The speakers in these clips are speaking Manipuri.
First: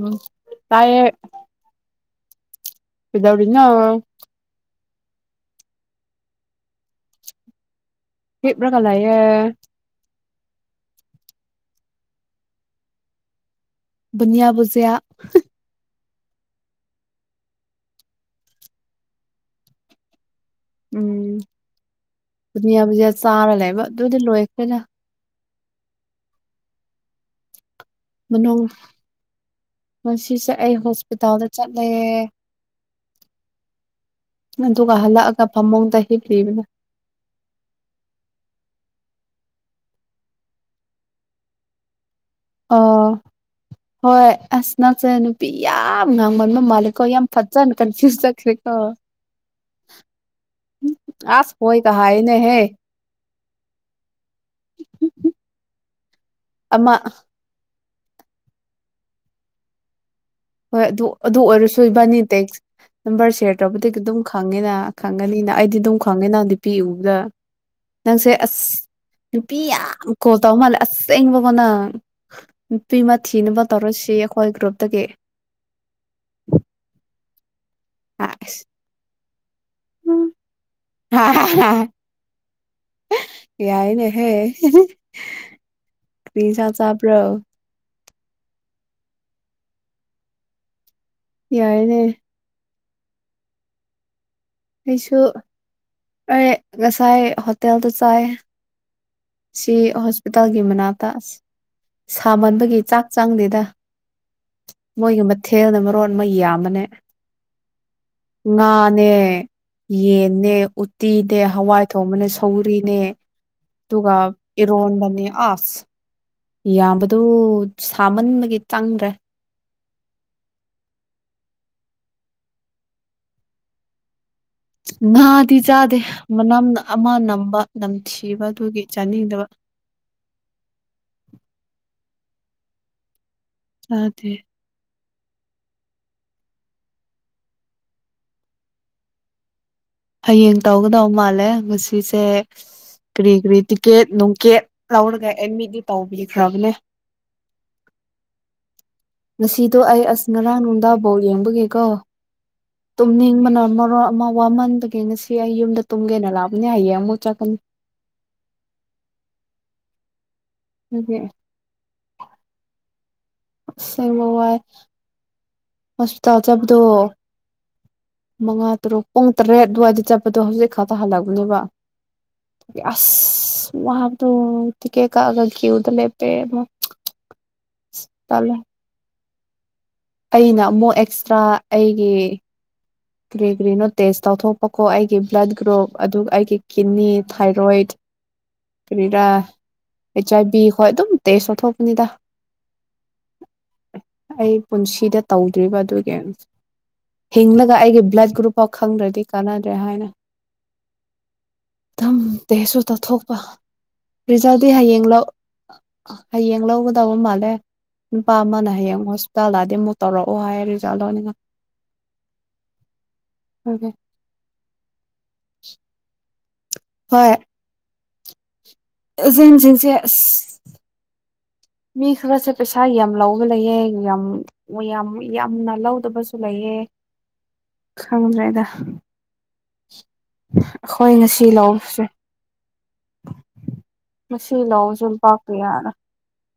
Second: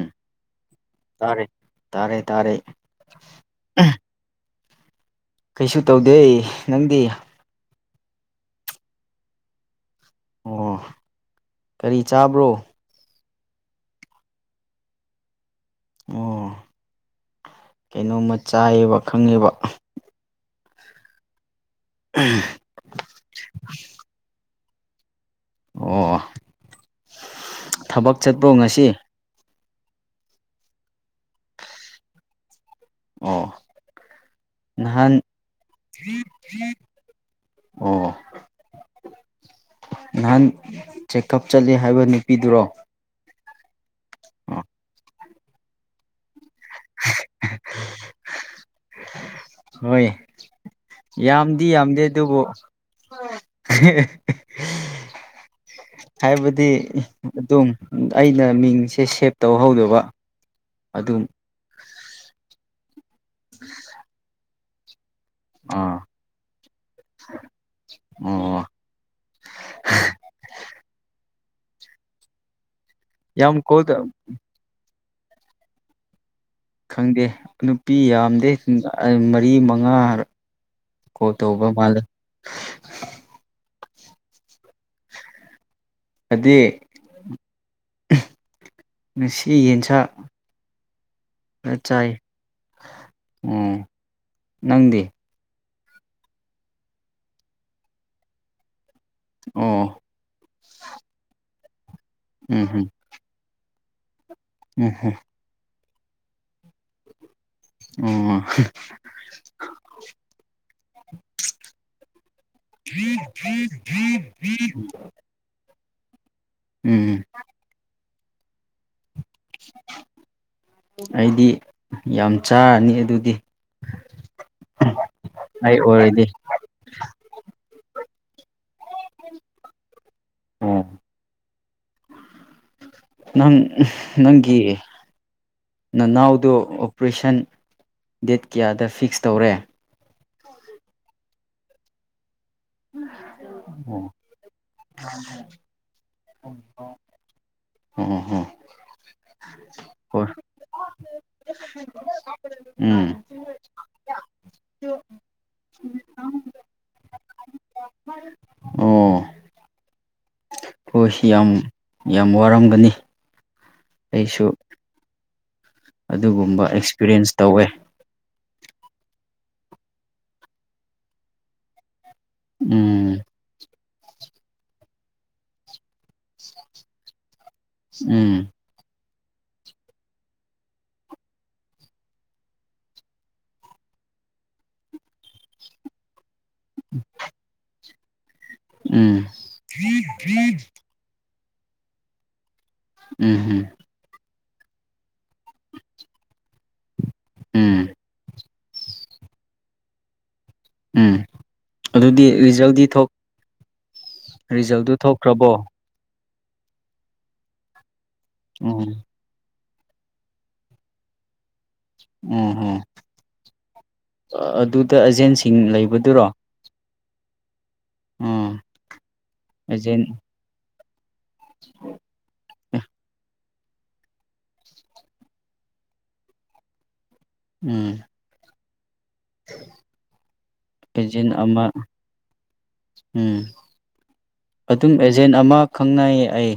ꯎꯝ ꯇꯥꯏꯌꯦ ꯇꯥꯔꯩ ꯇꯥꯔꯦ ꯗꯧꯅ ꯀꯩꯁꯨ ꯇꯧꯗꯦ ꯅꯪꯗꯤ ꯍ ꯔ꯭ꯔꯀꯥ ꯂꯌꯦ ꯑꯣ ꯀꯔꯤ ꯆꯥꯕ꯭ꯔꯣ ꯟꯌꯥꯕꯨꯨꯖꯌꯥ ꯑꯣ ꯀꯩꯅꯣꯝꯃ ꯆꯥꯏꯌꯦꯕ ꯈꯪꯉꯦꯕ ꯎꯝ ꯕꯨꯅꯤꯌꯥ ꯕꯨꯖꯤꯌꯥ ꯆꯥꯔ ꯂꯩꯕ ꯑꯗꯨꯗꯤ ꯂꯣꯏꯈ꯭ꯔꯦꯗ ꯑꯣ ꯊꯕꯛ ꯆꯠꯄ꯭ꯔꯣ ꯃꯅꯨꯡ ꯉꯁꯤ ꯉꯁꯤꯁꯦ ꯑꯩ ꯍꯣꯁꯄꯤꯇꯥꯜꯗ ꯆꯠꯂꯦ ꯑꯣ ꯑꯗꯨꯒ ꯍꯜꯂꯛꯑꯒ ꯐꯃꯨꯡꯗ ꯅꯍꯥꯟꯔꯤꯔꯤ ꯍꯤꯞꯂꯤꯕꯅꯦ ꯑꯣ ꯅꯍꯥꯟ ꯆꯦꯛꯀꯑꯞ ꯆꯠ ꯍꯥꯏꯕꯅꯤ ꯑꯣ ꯍꯣꯏ ꯑꯁ ꯅꯁꯦ ꯅꯨꯄꯤ ꯌꯥꯝ ꯉꯥꯡꯕꯟꯕ ꯃꯥꯂꯀꯣ ꯌꯥꯝ ꯐꯖꯅꯤ ꯀꯟꯐ꯭ꯨꯁ ꯂꯈꯦꯀꯣ ꯍꯣꯏ ꯑꯁ ꯌꯥꯝꯗꯤ ꯍꯣꯏꯒ ꯌꯥꯝꯗꯦ ꯑꯗꯨꯕꯨ ꯍꯥꯏꯅꯦꯍꯦ [unintelligible] ꯍꯥꯏꯕꯗꯤ ꯑꯃ ꯑꯗꯨꯝ ꯑꯩꯅ ꯃꯤꯡꯁꯦ ꯁꯦꯞ ꯇꯧꯍꯧꯗꯕ ꯍꯣꯏ ꯑꯗꯨ ꯑꯗꯨꯝ ꯑꯗꯨ ꯑꯣꯏꯔꯁꯨ ꯏꯕꯅꯤ ꯇꯦꯛꯁ ꯅꯝꯕꯔ ꯁꯦꯌꯔ ꯇꯧꯕꯗꯒꯤ ꯑꯗꯨꯝ ꯈꯪꯉꯦꯅ ꯈꯪꯉꯅꯤꯅ ꯑꯩꯗꯤ ꯑꯗꯨꯝ ꯑꯥ ꯈꯪꯉꯦꯅ ꯅꯨꯄꯤ ꯎꯗ ꯅꯪꯁꯦ ꯑꯁ ꯑꯣ ꯅꯨꯄꯤ ꯌꯥꯝ ꯀꯣꯜ ꯇꯧ ꯃꯥꯜꯂꯦ ꯑꯁꯦꯡꯕ ꯑꯣꯣ ꯅꯪ ꯅꯨꯄꯤ ꯑꯃ ꯌꯥꯝ ꯊꯤꯅꯕ ꯀꯣꯜ ꯇꯧꯔꯁꯤ ꯑꯩꯈꯣꯏ ꯒ꯭ꯔꯨꯞꯇꯒꯤ ꯈꯪꯗꯦ ꯅꯨꯄꯤ ꯌꯥꯝꯗꯦ ꯑꯁ ꯃꯔꯤ ꯃꯉꯥ ꯎꯝ ꯀꯣ ꯇ ꯎꯕ ꯃꯥꯂ ꯍꯦ ꯄꯤꯖꯥ ꯑꯗꯨꯗꯤ ꯆꯕ꯭ꯔꯣ ꯉꯁꯤ ꯌꯦꯟꯁꯥꯛ ꯌꯥꯏꯅꯦ ꯎꯝ ꯑꯩꯁꯨ ꯑꯩ ꯉꯁꯥꯏ ꯍꯣꯇꯦꯜꯗ ꯆꯥꯏ ꯁꯤ ꯑꯣ ꯍꯣꯁꯄꯤꯇꯥꯜꯒꯤ ꯃꯅꯥꯛꯇ ꯑꯁꯤ ꯎꯝ ꯁꯥꯃꯟꯕꯒꯤ ꯎꯝ ꯆꯥꯛ ꯆꯥꯡꯗꯦꯗ ꯎꯝ ꯃꯣꯏꯒꯤ ꯃꯊꯦꯜꯅ ꯃꯔꯣꯠ ꯃꯩ ꯌꯥꯝꯕꯅꯦ ꯎꯝ ꯑꯣ ꯉꯅꯦꯦ ꯌꯦꯟꯅꯦ ꯎꯠꯇꯤꯅꯦ ꯍꯋꯥꯏ ꯊꯣꯡꯕꯅꯦ ꯁꯧꯔꯤꯅꯦ ꯇꯒ ꯏꯔꯣꯣꯟꯕꯅꯤ ꯑꯁ ꯌꯥꯕꯗꯨ ꯎꯝ ꯁꯥꯃꯟꯕꯒꯤ ꯆꯪꯗ꯭ꯔꯦ ꯑꯩꯗꯤ ꯌꯥꯝ ꯆꯥꯔꯅꯤ ꯑꯗꯨꯗꯤ ꯅꯥꯗꯤ ꯑꯩ ꯆꯥꯗꯦ ꯑꯣꯏꯔꯗꯤ ꯃꯅꯝꯅ ꯑꯃ ꯅꯝꯕ ꯅꯝꯊꯤꯕ ꯑꯗꯨꯒꯤ ꯆꯥꯅꯤꯡꯗꯕ ꯎꯝ ꯅꯪ ꯆꯥꯗꯦ ꯅꯪꯒꯤ ꯅꯅꯥꯎꯗꯨ ꯑꯣꯄꯔꯦꯁꯟ ꯗꯦꯠ ꯀꯌꯥꯗ ꯐꯤꯛꯁ ꯇꯧꯔꯦ ꯍꯌꯦꯡ ꯇꯧꯒꯗꯧ ꯃꯥꯜꯂꯦ ꯉꯁꯤꯁꯦ ꯀꯔꯤ ꯀꯔꯤ ꯇꯤꯀꯦꯠ ꯑꯣ ꯅꯨꯡꯀꯦꯠ ꯂꯧꯔꯒ ꯑꯦꯗꯃꯤꯠꯇ ꯇꯧꯕꯤꯈ꯭ꯔꯕꯅꯦ ꯑꯝ ꯍꯝ ꯉꯁꯤꯗꯣ ꯑꯩ ꯑꯁ ꯉꯔꯥꯡ ꯅꯨꯡꯗꯥꯡꯐꯧ ꯌꯦꯡꯕꯒꯦꯀꯣ ꯎꯝ ꯇꯨꯝ ꯍꯕꯅ ꯃꯔꯔꯣ ꯑꯃ ꯋꯥꯃꯟꯕꯒꯦ ꯉꯁꯤ ꯑꯩ ꯌꯨꯝꯗ ꯇꯨꯝꯒꯦꯅ ꯂꯥꯛꯕꯅꯦ ꯍꯌꯦꯡ ꯑꯃꯨꯛ ꯆꯠꯀꯅꯤ ꯑꯣ ꯑꯗꯨꯒꯤ ꯑꯩꯈꯣꯏꯁꯤ ꯌꯥꯝ ꯌꯥꯝ ꯋꯥꯔꯝꯒꯅꯤ ꯎꯦ ꯑꯩꯁꯨ ꯋꯥ ꯑꯗꯨꯒꯨꯝꯕ ꯑꯦꯛꯁꯄꯤꯔꯤꯌꯦꯟꯁ ꯇꯧꯋꯦ ꯃꯉꯥ ꯇꯔꯨꯛ ꯄꯨꯡ ꯇꯔꯦꯠ ꯑꯗꯨꯋꯥꯏꯗ ꯆꯠꯄꯗꯣ ꯍꯧꯖꯤꯛ ꯈꯛꯇ ꯍꯜꯂꯛꯄꯅꯦꯕ ꯑꯁ ꯎꯝ ꯌꯥꯣ ꯇꯀ ꯀꯒ ꯀꯦꯎꯗ ꯂꯩꯦ ꯄꯦ ꯎꯝ ꯑꯩꯅ ꯑꯃꯨꯛ ꯑꯦꯛꯁꯇ꯭ꯔꯥ ꯑꯩꯒꯤ ꯭ꯔꯤꯒ꯭ꯔꯤꯅꯣ ꯇꯦꯁ ꯇꯧꯊꯣꯛꯄꯀꯣ ꯑꯩꯒꯤ ꯕ꯭ꯂꯠ ꯒ꯭ꯔꯨꯞ ꯑꯗꯨꯒ ꯑꯩꯒꯤ ꯀꯤꯠꯅꯤ ꯊꯥꯏꯔꯣꯏꯗ ꯎꯝ ꯀꯔꯤꯔꯥ ꯑꯩꯩꯆ ꯑꯥꯏ ꯕꯤ ꯍꯣꯏ ꯑꯗꯨꯝ ꯇꯁꯨꯣꯊꯣꯛꯄꯅꯤꯗ ꯎꯝ ꯎꯝ ꯑꯩ ꯄꯨꯟꯁꯤꯗ ꯇꯧꯗ꯭ꯔꯤꯕ ꯑꯗꯨꯒꯤꯦꯝꯁ ꯒ ꯎꯝ ꯑꯩꯒꯤ ꯕ꯭ꯂꯗ ꯒ꯭ꯔꯨꯞꯐꯥꯎ ꯈꯪꯗ꯭ꯔꯗꯤ ꯀꯥꯟꯅꯗ꯭ꯔꯦ ꯍꯥꯏꯅ ꯎꯝ ꯊꯝ ꯑꯗꯨꯗꯤ ꯇꯦꯁꯨꯣ ꯔꯤꯖꯜꯗꯤ ꯇ ꯊꯣꯛ ꯊꯣꯛꯄ ꯭ꯔꯤꯖꯥꯗꯤ ꯔꯤꯖꯜꯗꯨ ꯍꯌꯦꯡ ꯂꯥꯛ ꯊꯣꯛꯈ꯭ꯔꯕꯣ ꯍꯌꯦꯡ ꯂꯧꯒꯗꯧꯕ ꯃꯥꯜꯂꯦ ꯅꯨꯄꯥ ꯑꯃꯅ ꯎꯝ ꯍꯌꯦꯡ ꯍꯣꯁꯄꯤꯇꯥꯜꯗꯗꯤ ꯃꯨ ꯇꯧꯔꯛꯑꯣ ꯍꯥꯏꯔꯔꯤꯖꯥꯗꯅꯤ ꯎꯝꯍꯣ ꯑꯗꯨꯗ ꯑꯦꯖꯦꯟꯁꯤꯡ ꯂꯩꯕꯗꯨꯔꯣ ꯍꯣꯏ ꯎꯝ ꯖꯦꯟꯖꯤꯟꯁꯦ ꯑꯁ ꯑꯦꯖꯦꯟ ꯃꯤꯁ ꯁꯦ ꯄꯩꯁꯥ ꯌꯥꯝ ꯑꯃ ꯂꯑꯣ ꯂꯩꯑ ꯌꯥꯝ ꯌꯥꯝ ꯌꯥꯝꯅ ꯂꯧꯗꯕꯁꯨ ꯂꯩꯑ ꯎꯝ ꯐꯃꯗ꯭ꯔꯗ ꯑꯩꯈꯣꯏ ꯑꯦꯖꯦꯟ ꯉꯁꯤ ꯑꯃ ꯂꯁꯦ ꯎꯝ ꯃꯁꯤ ꯑꯗꯨꯝ ꯂꯧꯑꯣꯖꯜ ꯑꯦꯖꯦꯟ ꯑꯃ ꯄꯥꯀꯤꯌꯥꯅ ꯈꯪꯅꯩꯌꯦ ꯑꯩ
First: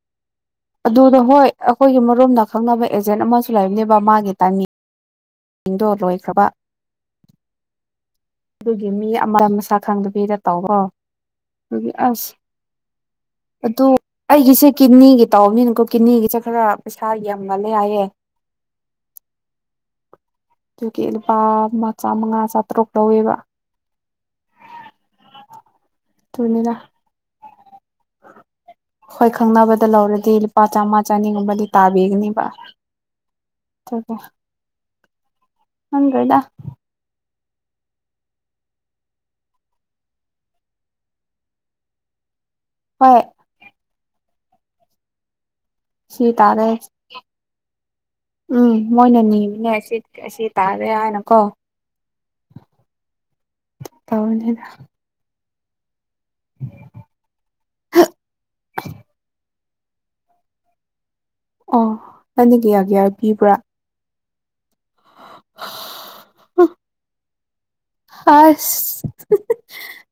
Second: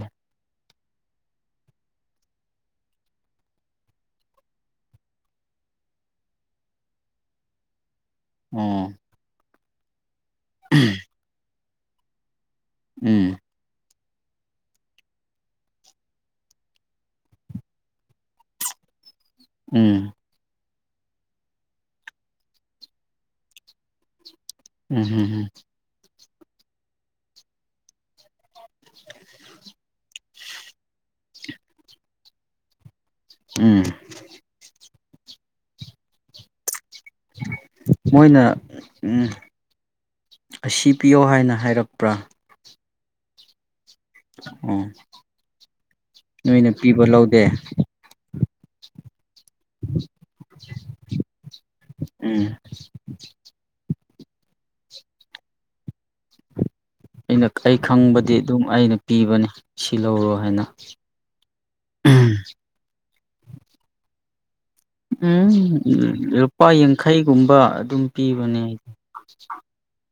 ꯑꯗꯨꯗ ꯍꯣꯏ ꯑꯩꯈꯣꯏꯒꯤ ꯃꯔꯣꯝꯗ ꯈꯪꯅꯕ ꯑꯦꯖꯦꯟ ꯑꯃꯁꯨ ꯂꯩꯕꯅꯦꯕ ꯃꯥꯒꯤ ꯇꯥꯏꯅꯤꯡꯡ ꯗꯣ ꯂꯣꯏꯈ꯭ꯔꯕ ꯑꯗꯨꯒꯤ ꯑꯣ ꯃꯤ ꯑꯃ ꯆꯥꯛꯈꯪꯗꯕꯤꯗ ꯇꯧꯋꯣ ꯑꯗꯨꯒꯤ ꯑꯁ ꯎꯝ ꯑꯗꯨ ꯑꯩꯒꯤꯁꯦ ꯀꯤꯠꯅꯤꯒꯤ ꯇꯧꯕꯅꯤꯅꯀꯣ ꯀꯤꯠꯅꯤꯒꯤꯁꯦ ꯈꯔ ꯄꯩꯁꯥ ꯌꯥꯝꯕꯂ ꯌꯥꯌꯦ ꯎꯝ ꯑꯗꯨꯒꯤ ꯂꯨꯄꯥ ꯃꯆꯥ ꯃꯉꯥ ꯆꯥꯇꯔꯨꯛ ꯂꯧꯋꯦꯕ ꯎꯝ ꯍꯝꯝ ꯇꯅꯤꯗ ꯍꯣꯏ ꯈꯪꯅꯕꯗ ꯂꯧꯔꯗꯤ ꯂꯨꯄꯥ ꯆꯥꯝꯃꯥ ꯆꯅꯤꯒꯨꯝꯕꯗꯤ ꯇꯥꯕꯤꯒꯅꯤ ꯋꯥ ꯎꯝ ꯅꯟ꯭ꯔꯣꯣꯏꯗ ꯃꯣꯏꯅ ꯑꯁꯤ ꯄꯤꯌꯣ ꯍꯥꯏꯅ ꯍꯥꯏꯔꯛꯄ꯭ꯔꯥ ꯍꯣꯏ ꯎ ꯁꯤ ꯇꯥꯔꯦ ꯅꯣꯏꯅ ꯄꯤꯕ ꯂꯧꯗꯦ ꯎꯝ ꯃꯣꯏꯅ ꯅꯤꯕꯅꯦ ꯑꯁꯤ ꯑꯁꯤ ꯇꯥꯔꯦ ꯍꯥꯏꯅꯀꯣ [unintelligible] ꯇꯥꯎꯅꯤꯗ ꯎꯝ ꯑꯩꯅ ꯑꯩ ꯈꯪꯕꯗꯤ ꯑꯗꯨꯝ ꯑꯩꯅ ꯄꯤꯕꯅꯦ ꯁꯤ ꯂꯧꯔꯣ ꯍꯥꯏꯅ ꯑꯣ ꯅꯪꯅꯤ ꯀꯌꯥꯒꯤꯌꯥꯔ ꯄꯤꯕ꯭ꯔꯥ ꯎꯝ ꯂꯨꯄꯥ ꯌꯥꯡꯈꯩꯒꯨꯝꯕ ꯑꯗꯨꯝ ꯄꯤꯕꯅꯦ ꯍꯥꯏꯗꯤ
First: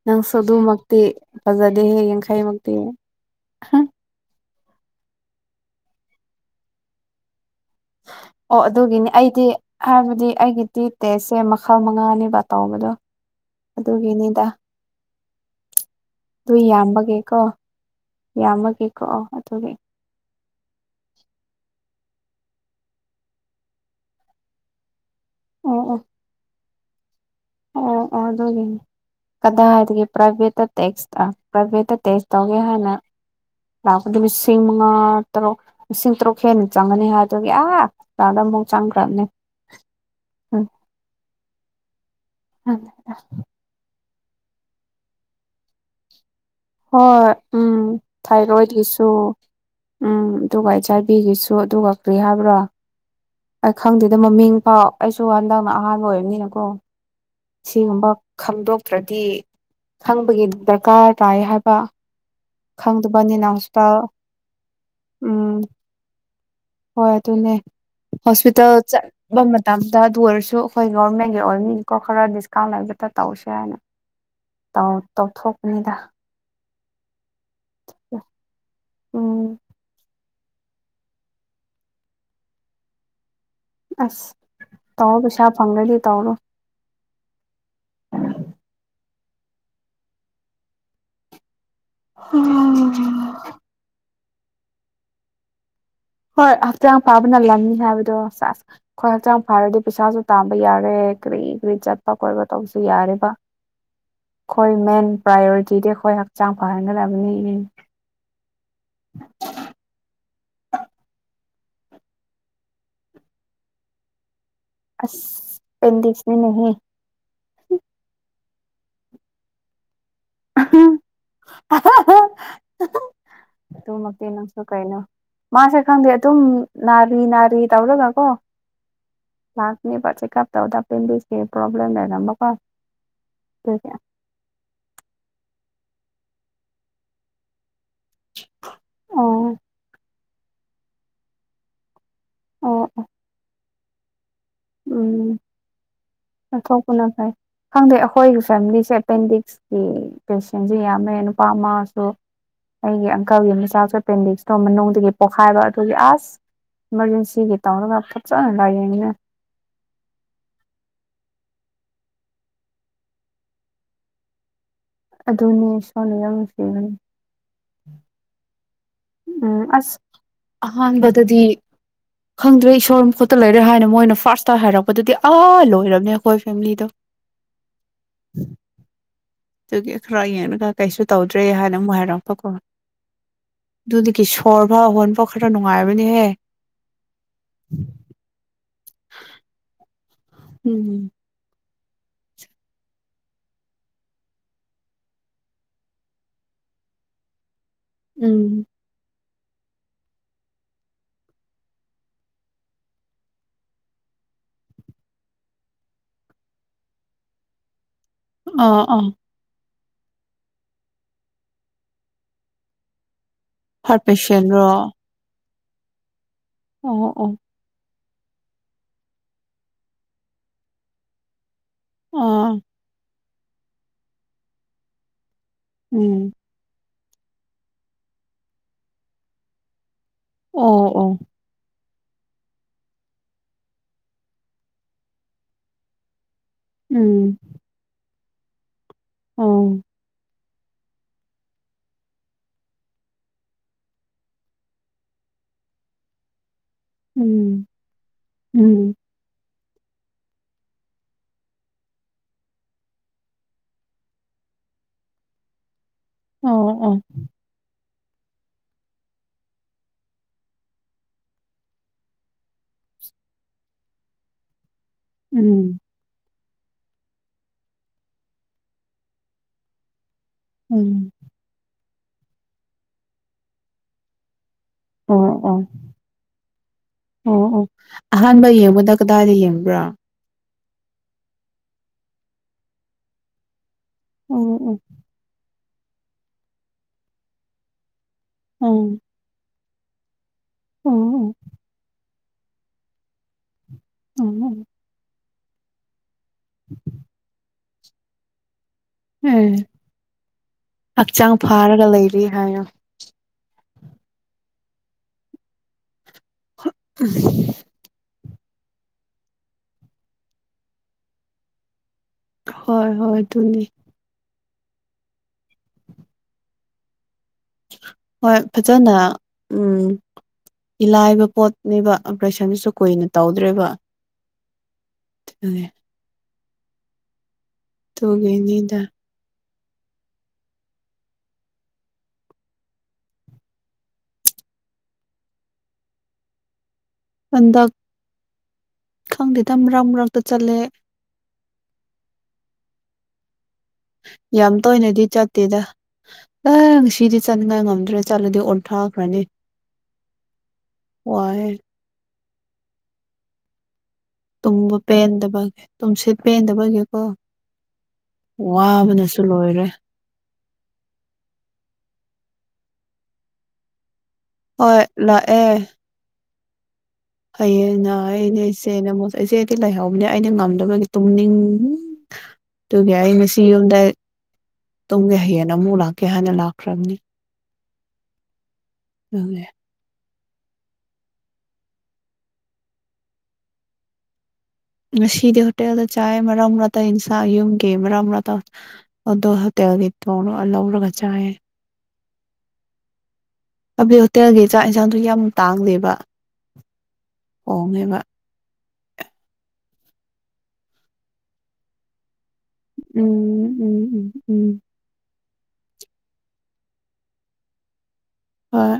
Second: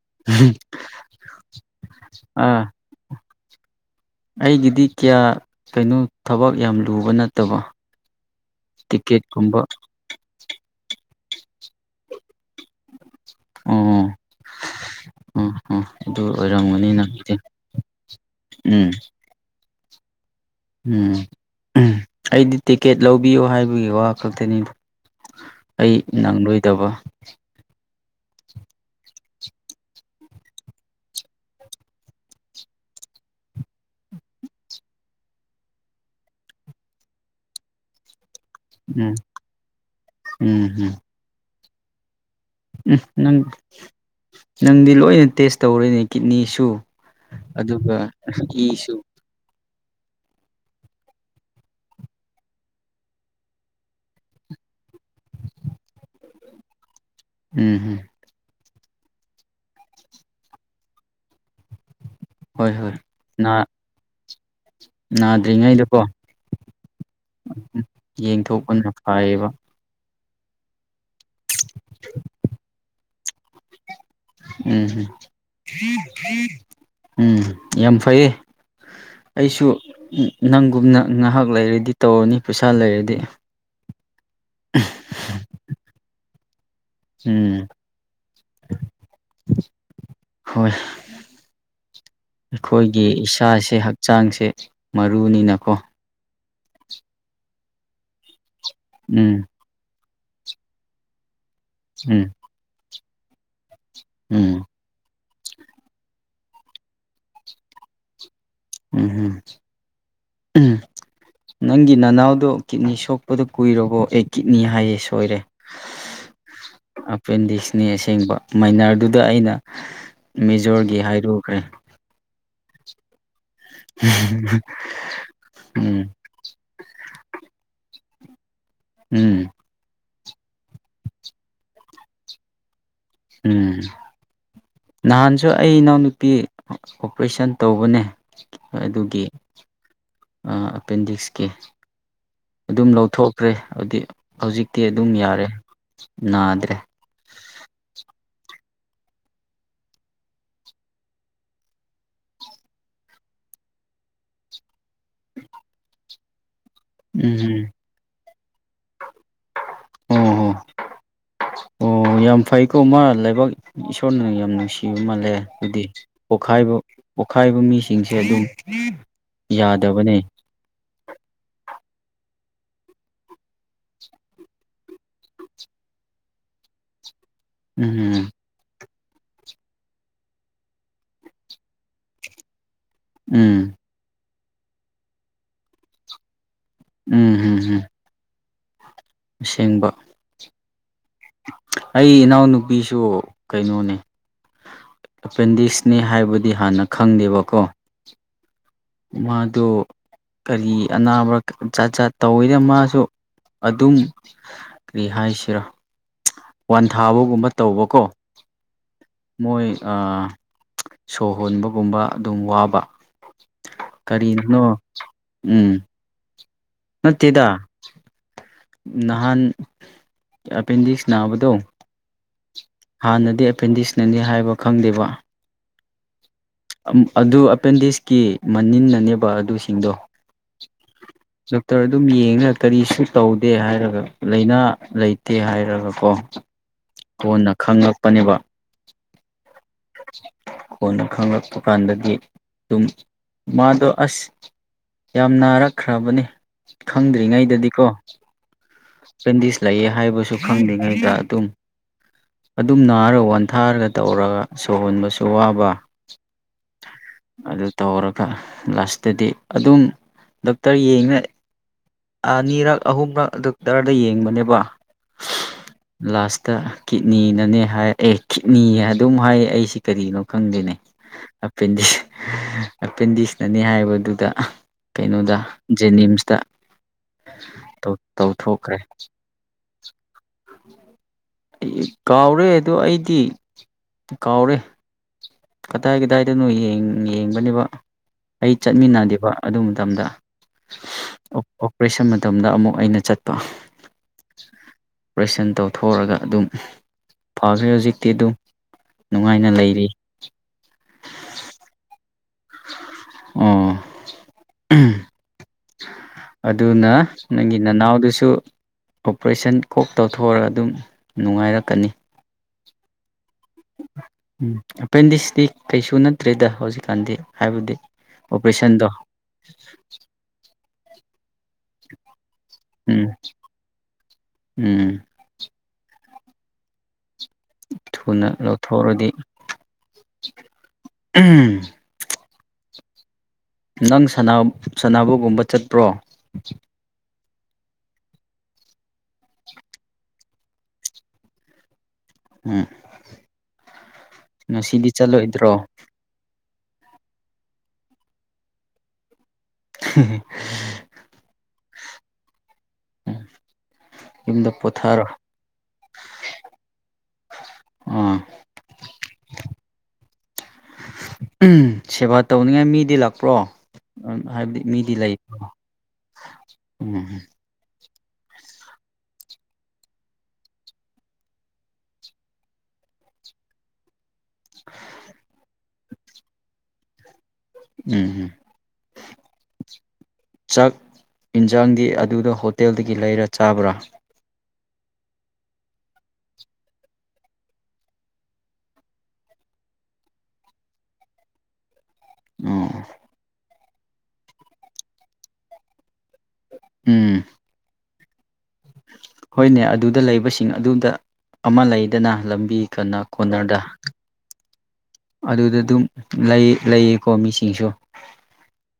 ꯅꯪ ꯁꯗꯨ ꯃꯛꯇꯛꯇꯤ ꯐꯖꯗꯦ ꯍꯦ ꯌꯦꯡ ꯈꯥꯏ ꯑꯥ ꯃꯛꯇꯛꯇꯤ ꯑꯩꯒꯤꯗꯤ ꯀꯌꯥ ꯀꯩꯅꯣ ꯊꯕꯛ ꯌꯥꯝ ꯂꯨꯕꯅ ꯑꯣ ꯑꯗꯨꯒꯤꯅꯤ ꯑꯩꯗꯤ ꯍꯥꯏꯕꯗꯤ ꯑꯩꯒꯤ ꯇꯤ ꯇꯦꯁꯦ ꯃꯈꯜ ꯃꯈꯥ ꯃꯉꯥꯅꯦꯕ ꯇꯝꯕꯗꯣ ꯑꯣ ꯑꯗꯨꯒꯤꯅꯤꯗ ꯑꯣ ꯑꯣ ꯑꯗꯨ ꯑꯣꯏꯔꯝꯒꯅꯤ ꯌꯥꯝꯕꯒꯦ ꯅꯪꯒꯤꯗꯤ ꯀꯣ ꯌꯥꯝꯃꯒꯦ ꯎꯝ ꯀꯣ ꯑꯗꯨꯒꯤ ꯎꯝ ꯑꯩꯗꯤ ꯇꯤꯛꯀꯦꯠ ꯂꯧꯕꯤꯌꯣ ꯍꯥꯏꯕꯒꯤ ꯋꯥ ꯈꯛꯇꯅꯤꯗ ꯑꯣ ꯑꯩ ꯑꯣ ꯉꯪꯂꯂꯣꯏꯗꯕ ꯑꯣ ꯑꯣ ꯑꯗꯨꯒꯤꯅꯤ ꯀꯗꯥꯏ ꯍꯥꯏꯒ ꯄ꯭ꯔꯥꯏꯚꯦꯠꯇ ꯇꯦꯛꯁ ꯄ꯭ꯔꯥꯏꯚꯦꯠꯇ ꯇꯦꯛꯁ ꯇꯧꯒꯦ ꯍꯥꯏꯅ ꯂꯥꯛꯄꯗ ꯂꯤꯁꯤꯡ ꯃꯉꯥ ꯇꯔꯨꯛ ꯂꯤꯁꯤꯡ ꯇꯔꯨꯛ ꯍꯦꯟꯅ ꯆꯪꯒꯅꯤ ꯍꯥꯏ ꯑꯗꯨꯒꯤ ꯑꯥ ꯆꯥꯗ ꯑꯃꯨꯛ ꯎꯝ ꯆꯪꯈ꯭ꯔꯕꯅꯦ ꯎꯝ ꯎꯝ ꯅꯪ ꯅꯪꯗꯤ ꯂꯣꯏꯅ ꯇꯦꯁ ꯇꯧꯔꯣꯏꯅꯦ ꯀꯤꯠꯅꯤꯁꯨ ꯍꯣꯏ ꯎꯝ ꯑꯗꯨꯒ ꯏꯁꯨ ꯊꯥꯏꯔꯣꯏꯗꯀꯤꯁꯨ ꯎꯝ ꯑꯗꯨꯒ ꯑꯩꯠꯆ ꯑꯥꯏ ꯕꯤꯒꯤꯁꯨ ꯑꯗꯨꯒ ꯀꯔꯤ ꯍꯥꯏꯕ꯭ꯔꯣ ꯑꯩ ꯈꯪꯗꯦꯗ ꯃꯃꯤꯡ ꯐꯥꯎ ꯑꯩꯁꯨ ꯍꯟꯗꯛꯅ ꯑꯍꯥꯟꯕ ꯑꯣꯏꯕꯅꯤꯅꯀꯣ ꯎꯝ ꯎꯝ ꯁꯤꯒꯨꯝꯕ ꯈꯪꯗꯣꯛꯇ꯭ꯔꯗꯤ ꯈꯪꯕꯒꯤ ꯗꯔꯀꯥꯔ ꯇꯥꯏ ꯍꯥꯏꯕ ꯈꯪꯗꯕꯅꯤꯅ ꯍꯁꯄꯤꯇꯥ ꯉꯗ꯭ꯔꯤꯉꯩꯗꯨꯀꯣ ꯍꯣꯏ ꯑꯗꯨꯅꯦ ꯍꯣꯁꯄꯤꯇꯥꯜ ꯌꯦꯡꯊꯣꯛꯄꯅ ꯆ ꯃꯇꯝ ꯐꯩꯌꯦꯕ ꯃꯇꯝ ꯑꯗꯨ ꯑꯣꯏꯔ ꯁꯨ ꯑꯩꯈꯣꯏ ꯒꯣꯔꯃꯦꯟꯒꯤ ꯑꯣꯏꯕꯅꯤꯀꯣ ꯈꯔ ꯗꯤꯁꯀꯥꯎꯟ ꯂꯩꯕꯇ ꯇꯧꯁꯦ ꯍꯥꯏꯅ ꯎꯝ ꯇꯧꯊꯣꯛꯄꯅꯤꯗ ꯎꯝ ꯌꯥꯝ ꯐꯩꯌꯦ ꯎꯝ ꯑꯩꯁꯨ ꯅꯪꯒꯨꯝꯅ ꯉꯥꯏꯍꯥꯛ ꯂꯩꯔꯗꯤ ꯇꯧꯔꯅꯤ ꯄꯩꯁꯥ ꯂꯩꯔꯗꯤ ꯑꯁ ꯇꯥꯎꯕꯁ ꯐꯪꯒꯗꯤ ꯇꯥꯎꯕ ꯎꯝ ꯍꯣꯏ ꯑꯩꯈꯣꯏꯒꯤ ꯏꯁꯥꯁꯦ ꯍꯛꯆꯥꯡꯁꯦ ꯃꯔꯨꯅꯤꯅꯀꯣ ꯍꯣꯏ ꯍꯛꯆꯥꯡ ꯐꯕꯅꯜꯂꯝꯅꯤ ꯍꯥꯏꯕꯗꯣ ꯆ ꯑꯩꯈꯣꯏ ꯍꯛꯆꯥꯡ ꯎꯝ ꯐꯥꯔꯗꯤ ꯄꯩꯁꯥꯁꯨ ꯇꯥꯕ ꯌꯥꯔꯦ ꯀꯔꯤ ꯀꯔꯤ ꯆꯠꯄ ꯎꯝ ꯈꯣꯠꯄ ꯇꯧꯕꯁꯨ ꯌꯥꯔꯦꯕ ꯎꯝ ꯑꯩꯈꯣꯏ ꯃꯦꯟ ꯄ꯭ꯔꯥꯏꯌꯣꯔꯤꯇꯤꯗꯤ ꯑꯩꯈꯣꯏ ꯍꯛꯆꯥꯡ ꯐꯍꯟꯒꯗꯕꯅꯤ ꯎꯝꯝ ꯅꯪꯒꯤ ꯅꯅꯥꯎꯗꯣ ꯀꯤꯠꯅꯤ ꯁꯣꯛꯄꯗ ꯀꯨꯏꯔꯕꯣ ꯑꯩ ꯀꯤꯠꯅꯤ ꯍꯥꯏꯁꯦ ꯑꯁ ꯁꯣꯏꯔꯦ ꯑꯦꯄꯦꯟꯗꯤꯛꯁꯅꯤꯅꯦꯍꯦ ꯑꯦꯄꯦꯟꯗꯤꯛꯁꯅꯤ ꯑꯁꯦꯡꯕ ꯃꯥꯏꯅꯔꯗꯨꯗ ꯑꯩꯅ ꯃꯤꯖꯣꯔꯒꯤ ꯍꯥꯏꯔꯨꯈ꯭ꯔꯦ ꯑꯗꯨꯃꯛꯇꯤ ꯅꯪꯁꯨ ꯀꯩꯅꯣ ꯃꯥꯁꯦ ꯎꯝ ꯈꯪꯗꯦ ꯑꯗꯨꯝ ꯅꯔꯤ ꯅꯔꯤ ꯇꯧꯂꯣ ꯉꯒꯣ ꯎꯝ ꯂꯥꯥꯁꯅꯩ ꯄꯔꯆꯦ ꯀꯞ ꯇꯧꯗꯄꯕꯤꯁꯀꯤ ꯄ꯭ꯔꯣꯕ꯭ꯂꯦꯝ ꯂꯩꯔꯝꯃꯀꯣ ꯎꯝ ꯅꯍꯥꯟꯁꯨ ꯑꯩ ꯏꯅꯥꯎꯅꯨꯄꯤ ꯑꯣꯄꯔꯦꯁꯟ ꯇꯧꯕꯅꯦ ꯑꯗꯨꯒꯤ ꯑꯣ ꯑꯦꯄꯦꯟꯗꯤꯛꯁꯀꯤ ꯑꯣ ꯑꯗꯨꯝ ꯂꯧꯊꯣꯛꯈ꯭ꯔꯦ ꯍꯥꯏꯕꯗꯤ ꯍꯧꯖꯤꯛꯇꯤ ꯑꯗꯨꯝ ꯎꯝ ꯌꯥꯔꯦ ꯅꯥꯗ꯭ꯔꯦ ꯆꯠꯊꯣꯛꯄꯅ ꯐꯩ ꯈꯪꯗꯦ ꯑꯩꯈꯣꯏꯒꯤ ꯐꯦꯃꯤꯂꯤꯁꯦ ꯑꯦꯄꯦꯟꯗꯤꯛꯁꯀꯤ ꯄꯦꯁꯦꯟꯁꯦ ꯌꯥꯝꯃꯦ ꯅꯨꯄꯥ ꯑꯃꯁꯁꯨ ꯑꯩꯒꯤ ꯑꯪꯀꯜꯒꯤ ꯃꯆꯥꯥꯛꯁꯨ ꯑꯦꯄꯦꯟꯗꯤꯛꯁꯇꯣ ꯃꯅꯨꯡꯗꯒꯤ ꯄꯣꯛꯈꯥꯏꯕ ꯑꯗꯨꯒꯤ ꯑꯁ ꯎꯝ ꯏꯃꯔꯖꯦꯟꯁꯤꯒꯤ ꯒꯤ ꯇꯔ ꯊꯠ ꯆꯥꯅ ꯂꯥꯏꯅꯦ ꯑ ꯑꯣ ꯌꯥꯝ ꯐꯩꯀꯣ ꯃꯥ ꯂꯩꯕꯥꯛ ꯏꯁꯣꯔꯅ ꯌꯥꯝ ꯅꯨꯡꯁꯤ ꯀꯤꯕ ꯃꯥꯜꯂꯦ ꯑꯗꯨꯅꯤ ꯑꯗꯨꯗꯤ ꯏꯁꯣꯔꯅ ꯌꯥꯝ ꯄꯣꯠꯈꯥꯏꯕ ꯅꯨꯡꯁꯤꯕꯅꯤ ꯄꯣꯠꯈꯥꯏꯕ ꯃꯤꯁꯤꯡꯁꯦ ꯑꯗꯨꯝ ꯎꯝ ꯑꯁ ꯌꯥꯗꯕꯅꯦ ꯑꯍꯥꯟ ꯗꯗꯤ [unintelligible] ꯈꯪꯗ꯭ꯔꯦ ꯏꯁꯣꯔꯨꯝ ꯈꯨꯠꯇ ꯂꯩꯔꯦ ꯍꯥꯏꯅ ꯃꯣꯏꯅ ꯐꯥꯔꯁꯇ ꯍꯥꯏꯔꯛꯄꯗꯗꯤ ꯑꯥ ꯂꯣꯏꯔꯕꯅꯦ ꯑꯩꯈꯣꯏ ꯐꯦꯃꯤꯂꯤꯗꯣ ꯎꯝ ꯑꯗꯨꯒꯤ ꯈꯔ ꯌꯦꯡꯉꯒ ꯀꯩꯁꯨ ꯇꯧꯗ꯭ꯔꯦ ꯍꯥꯏꯅ ꯑꯃꯨꯛ ꯍꯥꯏꯔꯛꯄꯀꯣ ꯎꯝ ꯑꯗꯨꯗꯒꯤ ꯁꯣꯔꯐꯥꯎ ꯍꯣꯟꯕ ꯈꯔ ꯅꯨꯡꯉꯥꯏꯔꯕꯅꯤꯍꯦ ꯎꯝ ꯍꯝ ꯎꯝ ꯑꯁꯦꯡꯕ ꯎꯝꯝ ꯑꯩ ꯏꯅꯥꯎꯅꯨꯄꯤꯁꯨ ꯀꯩꯅꯣꯅꯦ ꯑꯦꯄꯦꯟꯗꯤꯛꯁꯅꯤ ꯍꯥꯏꯕꯗꯤ ꯍꯥꯟꯅ ꯈꯪꯗꯦꯕꯀꯣ ꯎꯝ ꯃꯥꯗꯨ ꯀꯔꯤ ꯑꯅꯥꯕ ꯆꯠ ꯆꯥꯠ ꯇꯧꯋꯤꯅ ꯃꯥꯁꯨ ꯑꯗꯨꯝ ꯀꯔꯤ ꯍꯥꯏꯁꯤꯔꯣ ꯋꯥꯟ ꯊꯥꯕꯒꯨꯝꯕ ꯇꯧꯕꯀꯣ ꯑ ꯑꯥ ꯃꯣꯏ ꯁꯣ ꯍꯣꯟꯕꯒꯨꯝꯕ ꯑꯗꯨꯝ ꯋꯥꯕ ꯍꯥꯔꯠ ꯀꯔꯤꯅꯅꯣ ꯄꯦꯁꯦꯟꯔꯣ ꯎꯝ ꯑꯣ ꯑꯣ ꯅꯠꯇꯦꯗ ꯅꯍꯥꯟ ꯑꯦꯄꯦꯟꯗꯤꯛꯁ ꯅꯥꯕꯗꯣ ꯑꯥ ꯍꯥꯟꯅꯗꯤ ꯑꯦꯄꯦꯟꯗꯤꯛꯁꯅꯅꯤ ꯍꯥꯏꯕ ꯈꯪꯗꯦꯕ ꯎꯝ ꯑꯗꯨ ꯑꯦꯄꯦꯟꯗꯤꯛꯁꯀꯤ ꯃꯅꯤꯟꯅꯅꯦꯕ ꯑꯗꯨꯁꯤꯡꯗꯣ ꯑꯣ ꯑꯣ ꯗꯣꯛꯇꯔ ꯑꯗꯨꯝ ꯌꯦꯡ ꯀꯔꯤꯁꯨ ꯇꯧꯗꯦ ꯍꯥꯏꯔꯒ ꯂꯥꯏꯅꯥ ꯂꯩꯇꯦ ꯍꯥꯏꯔꯒ ꯀꯣ ꯀꯣꯟꯅ ꯈꯪꯉꯛꯄꯅꯦꯕ ꯑꯥ ꯀꯣꯟꯅ ꯈꯪꯂꯛꯄ ꯀꯥꯟꯗꯗꯤ ꯑꯗꯨꯝ ꯃꯥꯗꯣ ꯑꯁ ꯌꯥꯝ ꯅꯥꯔꯛꯈ꯭ꯔꯕꯅꯤ ꯎꯝ ꯈꯪꯗ꯭ꯔꯤꯉꯩꯗꯗꯤꯀꯣ ꯎꯝ ꯑꯦꯄꯦꯟꯗꯤꯁ ꯂꯩꯑ ꯍꯥꯏꯕꯁꯨ ꯈꯪꯗ꯭ꯔꯤꯉꯩꯗ ꯑꯗꯨꯝ ꯑꯗꯨꯝ ꯅꯥꯔꯒ ꯋꯥꯟꯊꯥꯔꯒ ꯇꯧꯔꯒ ꯁꯧꯍꯣꯟꯕꯁꯨ ꯋꯥꯕ ꯑꯣ ꯑꯣ ꯑꯗꯨꯗ ꯇꯧꯔꯒ ꯂꯥꯁꯇꯗꯤ ꯑꯗꯨꯝ ꯗꯣꯛꯇꯔ ꯌꯦꯡꯅ ꯑꯅꯤꯔꯛ ꯑꯍꯨꯝꯔꯛ ꯑꯗꯨꯣꯛꯇꯔꯗ ꯌꯦꯡꯕꯅꯦꯕ ꯎꯝ ꯇ ꯀꯤꯠꯅꯤꯅꯅꯦ ꯍꯥꯏ ꯑꯦ ꯀꯤꯠꯅꯤ ꯍꯥꯏ ꯑꯗꯨꯝ ꯍꯥꯏꯌꯦ ꯑꯩꯁꯤ ꯀꯔꯤꯅꯣ ꯎꯝ ꯈꯪꯗꯦꯅꯦꯄꯦꯟꯗꯤ ꯑꯦꯄꯦꯟꯗꯤꯛꯁꯅꯅꯤ ꯍꯥꯏꯕꯗꯨꯗ ꯑꯣ ꯀꯩꯅꯣꯗ ꯑꯣ ꯖꯦꯅꯤꯝꯁꯇ ꯑꯣ ꯑꯣ ꯇꯧ ꯑꯍꯥꯟꯕ ꯌꯦꯡꯕꯗ ꯀꯗꯥꯏꯗ ꯌꯦꯡꯕ꯭ꯔꯥ ꯀꯥꯎꯔꯦ ꯑꯗ ꯑꯩꯗꯤ ꯑꯣ ꯀꯥꯎꯔꯦ ꯑꯣ ꯀꯗꯥꯏ ꯀꯗꯥꯏꯗꯅꯣ ꯌꯦꯡꯕꯅꯦꯕ ꯑꯩ ꯑꯣ ꯆꯠꯃꯤꯟꯅꯗꯦꯕ ꯑꯗꯨ ꯃꯇꯝꯗ ꯑꯣ ꯑꯣꯄꯔꯦꯁꯟ ꯃꯇꯝꯗ ꯑꯃꯨꯛ ꯑꯩꯅ ꯆꯠꯄ ꯑꯣ ꯑꯣ ꯑꯣꯄꯔꯦꯁꯟ ꯇꯧꯊꯣꯛꯑꯒ ꯑꯗꯨꯝ ꯐꯈ꯭ꯔꯦ ꯍꯧꯖꯤꯛꯇꯤ ꯑꯗꯨꯝ ꯑꯦ ꯅꯨꯡꯉꯥꯏꯅ ꯂꯩꯔꯤ ꯍꯛꯆꯥꯡ ꯐꯥꯔꯒ ꯂꯩꯔꯤ ꯍꯥꯏꯅꯣ ꯑꯣ ꯑꯗꯨꯅ ꯅꯪꯒꯤ ꯅꯅꯥꯎꯗꯨꯁꯨ ꯑꯣꯄꯔꯦꯁꯟ ꯀꯣꯛ ꯇꯧꯊꯣꯛꯑꯔꯒ ꯑꯗꯨꯝ ꯅꯨꯡꯉꯥꯏꯔꯛꯀꯅꯤ ꯍꯣꯏ ꯍꯣꯏ ꯑꯗꯨꯅꯤ ꯎꯝ ꯑꯦꯄꯦꯟꯗꯤꯛꯁꯇꯤ ꯀꯩꯁꯨ ꯅꯠꯇ꯭ꯔꯦꯗ ꯍꯧꯖꯤꯛꯀꯥꯟꯗꯤ ꯍꯥꯏꯕꯗꯤ ꯍꯣꯏ ꯑꯣꯄꯔꯦꯁꯟꯗꯣ ꯐꯖꯅ ꯎꯝ ꯏꯂꯥꯏꯕ ꯄꯣꯠꯅꯦꯕ ꯑꯣꯄꯔꯦꯁꯟꯗꯨꯁꯨ ꯎꯝ ꯀꯨꯏꯅ ꯇꯧꯗ꯭ꯔꯦꯕ ꯎꯝ ꯎꯅꯦ ꯊꯨꯅ ꯑꯗꯨꯒꯤꯅꯤꯗ ꯂꯧꯊꯣꯛꯔꯗꯤ ꯅꯪ ꯁꯅꯥꯕꯨꯣꯒꯨꯝꯕ ꯆꯠꯄ꯭ꯔꯣ ꯄꯗ ꯈꯪꯗꯦꯗꯔꯛ ꯃꯔꯛꯇ ꯆꯠꯂꯦ ꯎꯝ ꯌꯥꯝ ꯉꯁꯤꯗꯤ ꯇꯣꯏꯅꯗꯤ ꯆꯠꯇꯦꯗ ꯆꯠꯂꯣꯏꯗ꯭ꯔꯣ ꯑꯪ ꯁꯤꯗꯤ ꯆꯠꯅꯤꯡꯉꯥꯏ ꯉꯝꯗ꯭ꯔꯦ ꯆꯠꯂꯗꯤ ꯑꯣꯟꯊꯥꯈ꯭ꯔꯅꯤ ꯋꯥꯏ ꯌꯨꯝꯗ ꯇꯨꯝꯕ ꯄꯣꯊꯥꯔꯣ ꯄꯦꯟꯗꯕꯒꯤ ꯇꯨꯝꯁꯤ ꯄꯦꯟꯗꯕꯒꯤꯀꯣ ꯑꯥ ꯋꯥꯕꯅꯁꯨ ꯂꯣꯏꯔꯦ ꯎ ꯁꯦꯕꯥ ꯇꯧꯅꯤꯡꯉꯥꯏ ꯃꯤꯗꯤ ꯂꯥꯛꯄ꯭ꯔꯣ ꯍꯥꯏꯕꯗꯤ ꯍꯣꯏ ꯃꯤꯗꯤ ꯂꯩꯣ ꯍꯌꯦꯅ ꯑꯩꯅꯦ ꯏꯆꯦꯅ ꯏꯆꯦ ꯑꯩꯗꯤ ꯂꯩꯍꯧꯕꯅꯦ ꯑꯩꯅ ꯉꯝꯗꯕꯒꯤ ꯇꯨꯝꯅꯤꯡ ꯑꯗꯨꯒꯤ ꯑꯩ ꯉꯁꯤ ꯌꯨꯝꯗ ꯇꯨꯡꯒꯤ ꯍꯌꯦꯡ ꯑꯃꯨꯛ ꯂꯥꯛꯀꯦ ꯍꯥꯏꯅ ꯂꯥꯛꯈ꯭ꯔꯕꯅꯤ ꯎꯝꯝ ꯑꯗ ꯆꯥꯛ ꯌꯦꯟꯁꯥꯡꯗꯤ ꯑꯗꯨꯗ ꯍꯣꯇꯦꯜꯗꯒꯤ ꯂꯩꯔ ꯆꯥꯕ꯭ꯔꯥ ꯁꯤꯗꯤ ꯍꯣꯇꯦꯜꯗ ꯆꯥ ꯃꯔꯔꯝꯔꯠꯇ ꯏꯟꯁꯥ ꯌꯨꯝꯒꯦ ꯃꯔꯔꯝꯔꯠꯇꯇꯦꯜ ꯒꯅ ꯑꯥꯎꯔꯒ ꯆꯌꯦ ꯑꯣ ꯍꯥꯏꯕꯗꯤ ꯍꯣꯇꯦꯜꯒꯤ ꯆꯥꯛ ꯏꯟꯁꯥꯡꯁꯨ ꯌꯥꯝ ꯇꯥꯡꯗꯦꯕ ꯎꯝ ꯍꯣꯡꯉꯦꯕ ꯍꯣꯏꯅꯦ ꯑꯗꯨꯗ ꯂꯩꯕꯁꯤꯡ ꯑꯗꯨꯗ ꯑꯃ ꯂꯩꯗꯅ ꯂꯝ ꯕꯤ ꯀꯅꯥ ꯎꯝ ꯀꯣꯟꯅꯔꯗꯥ ꯎꯝ ꯎꯝ ꯎꯝ ꯑꯗꯨꯗ ꯑꯗꯨꯝ ꯂꯩ ꯂꯩꯌꯦꯀꯣ ꯃꯤꯁꯤꯡꯁꯨ ꯍꯣꯏ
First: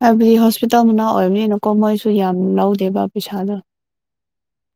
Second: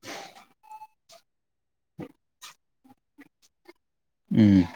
ꯍꯥꯏꯕꯗꯤ ꯍꯣꯁꯄꯤꯇꯥꯜ ꯃꯅꯥ ꯑꯣꯏꯕꯅꯤꯅꯀꯣ ꯃꯣꯏꯁꯨ ꯌꯥꯝ ꯂꯧꯗꯦꯕ ꯄꯩꯁꯥꯗꯣ ꯎꯝ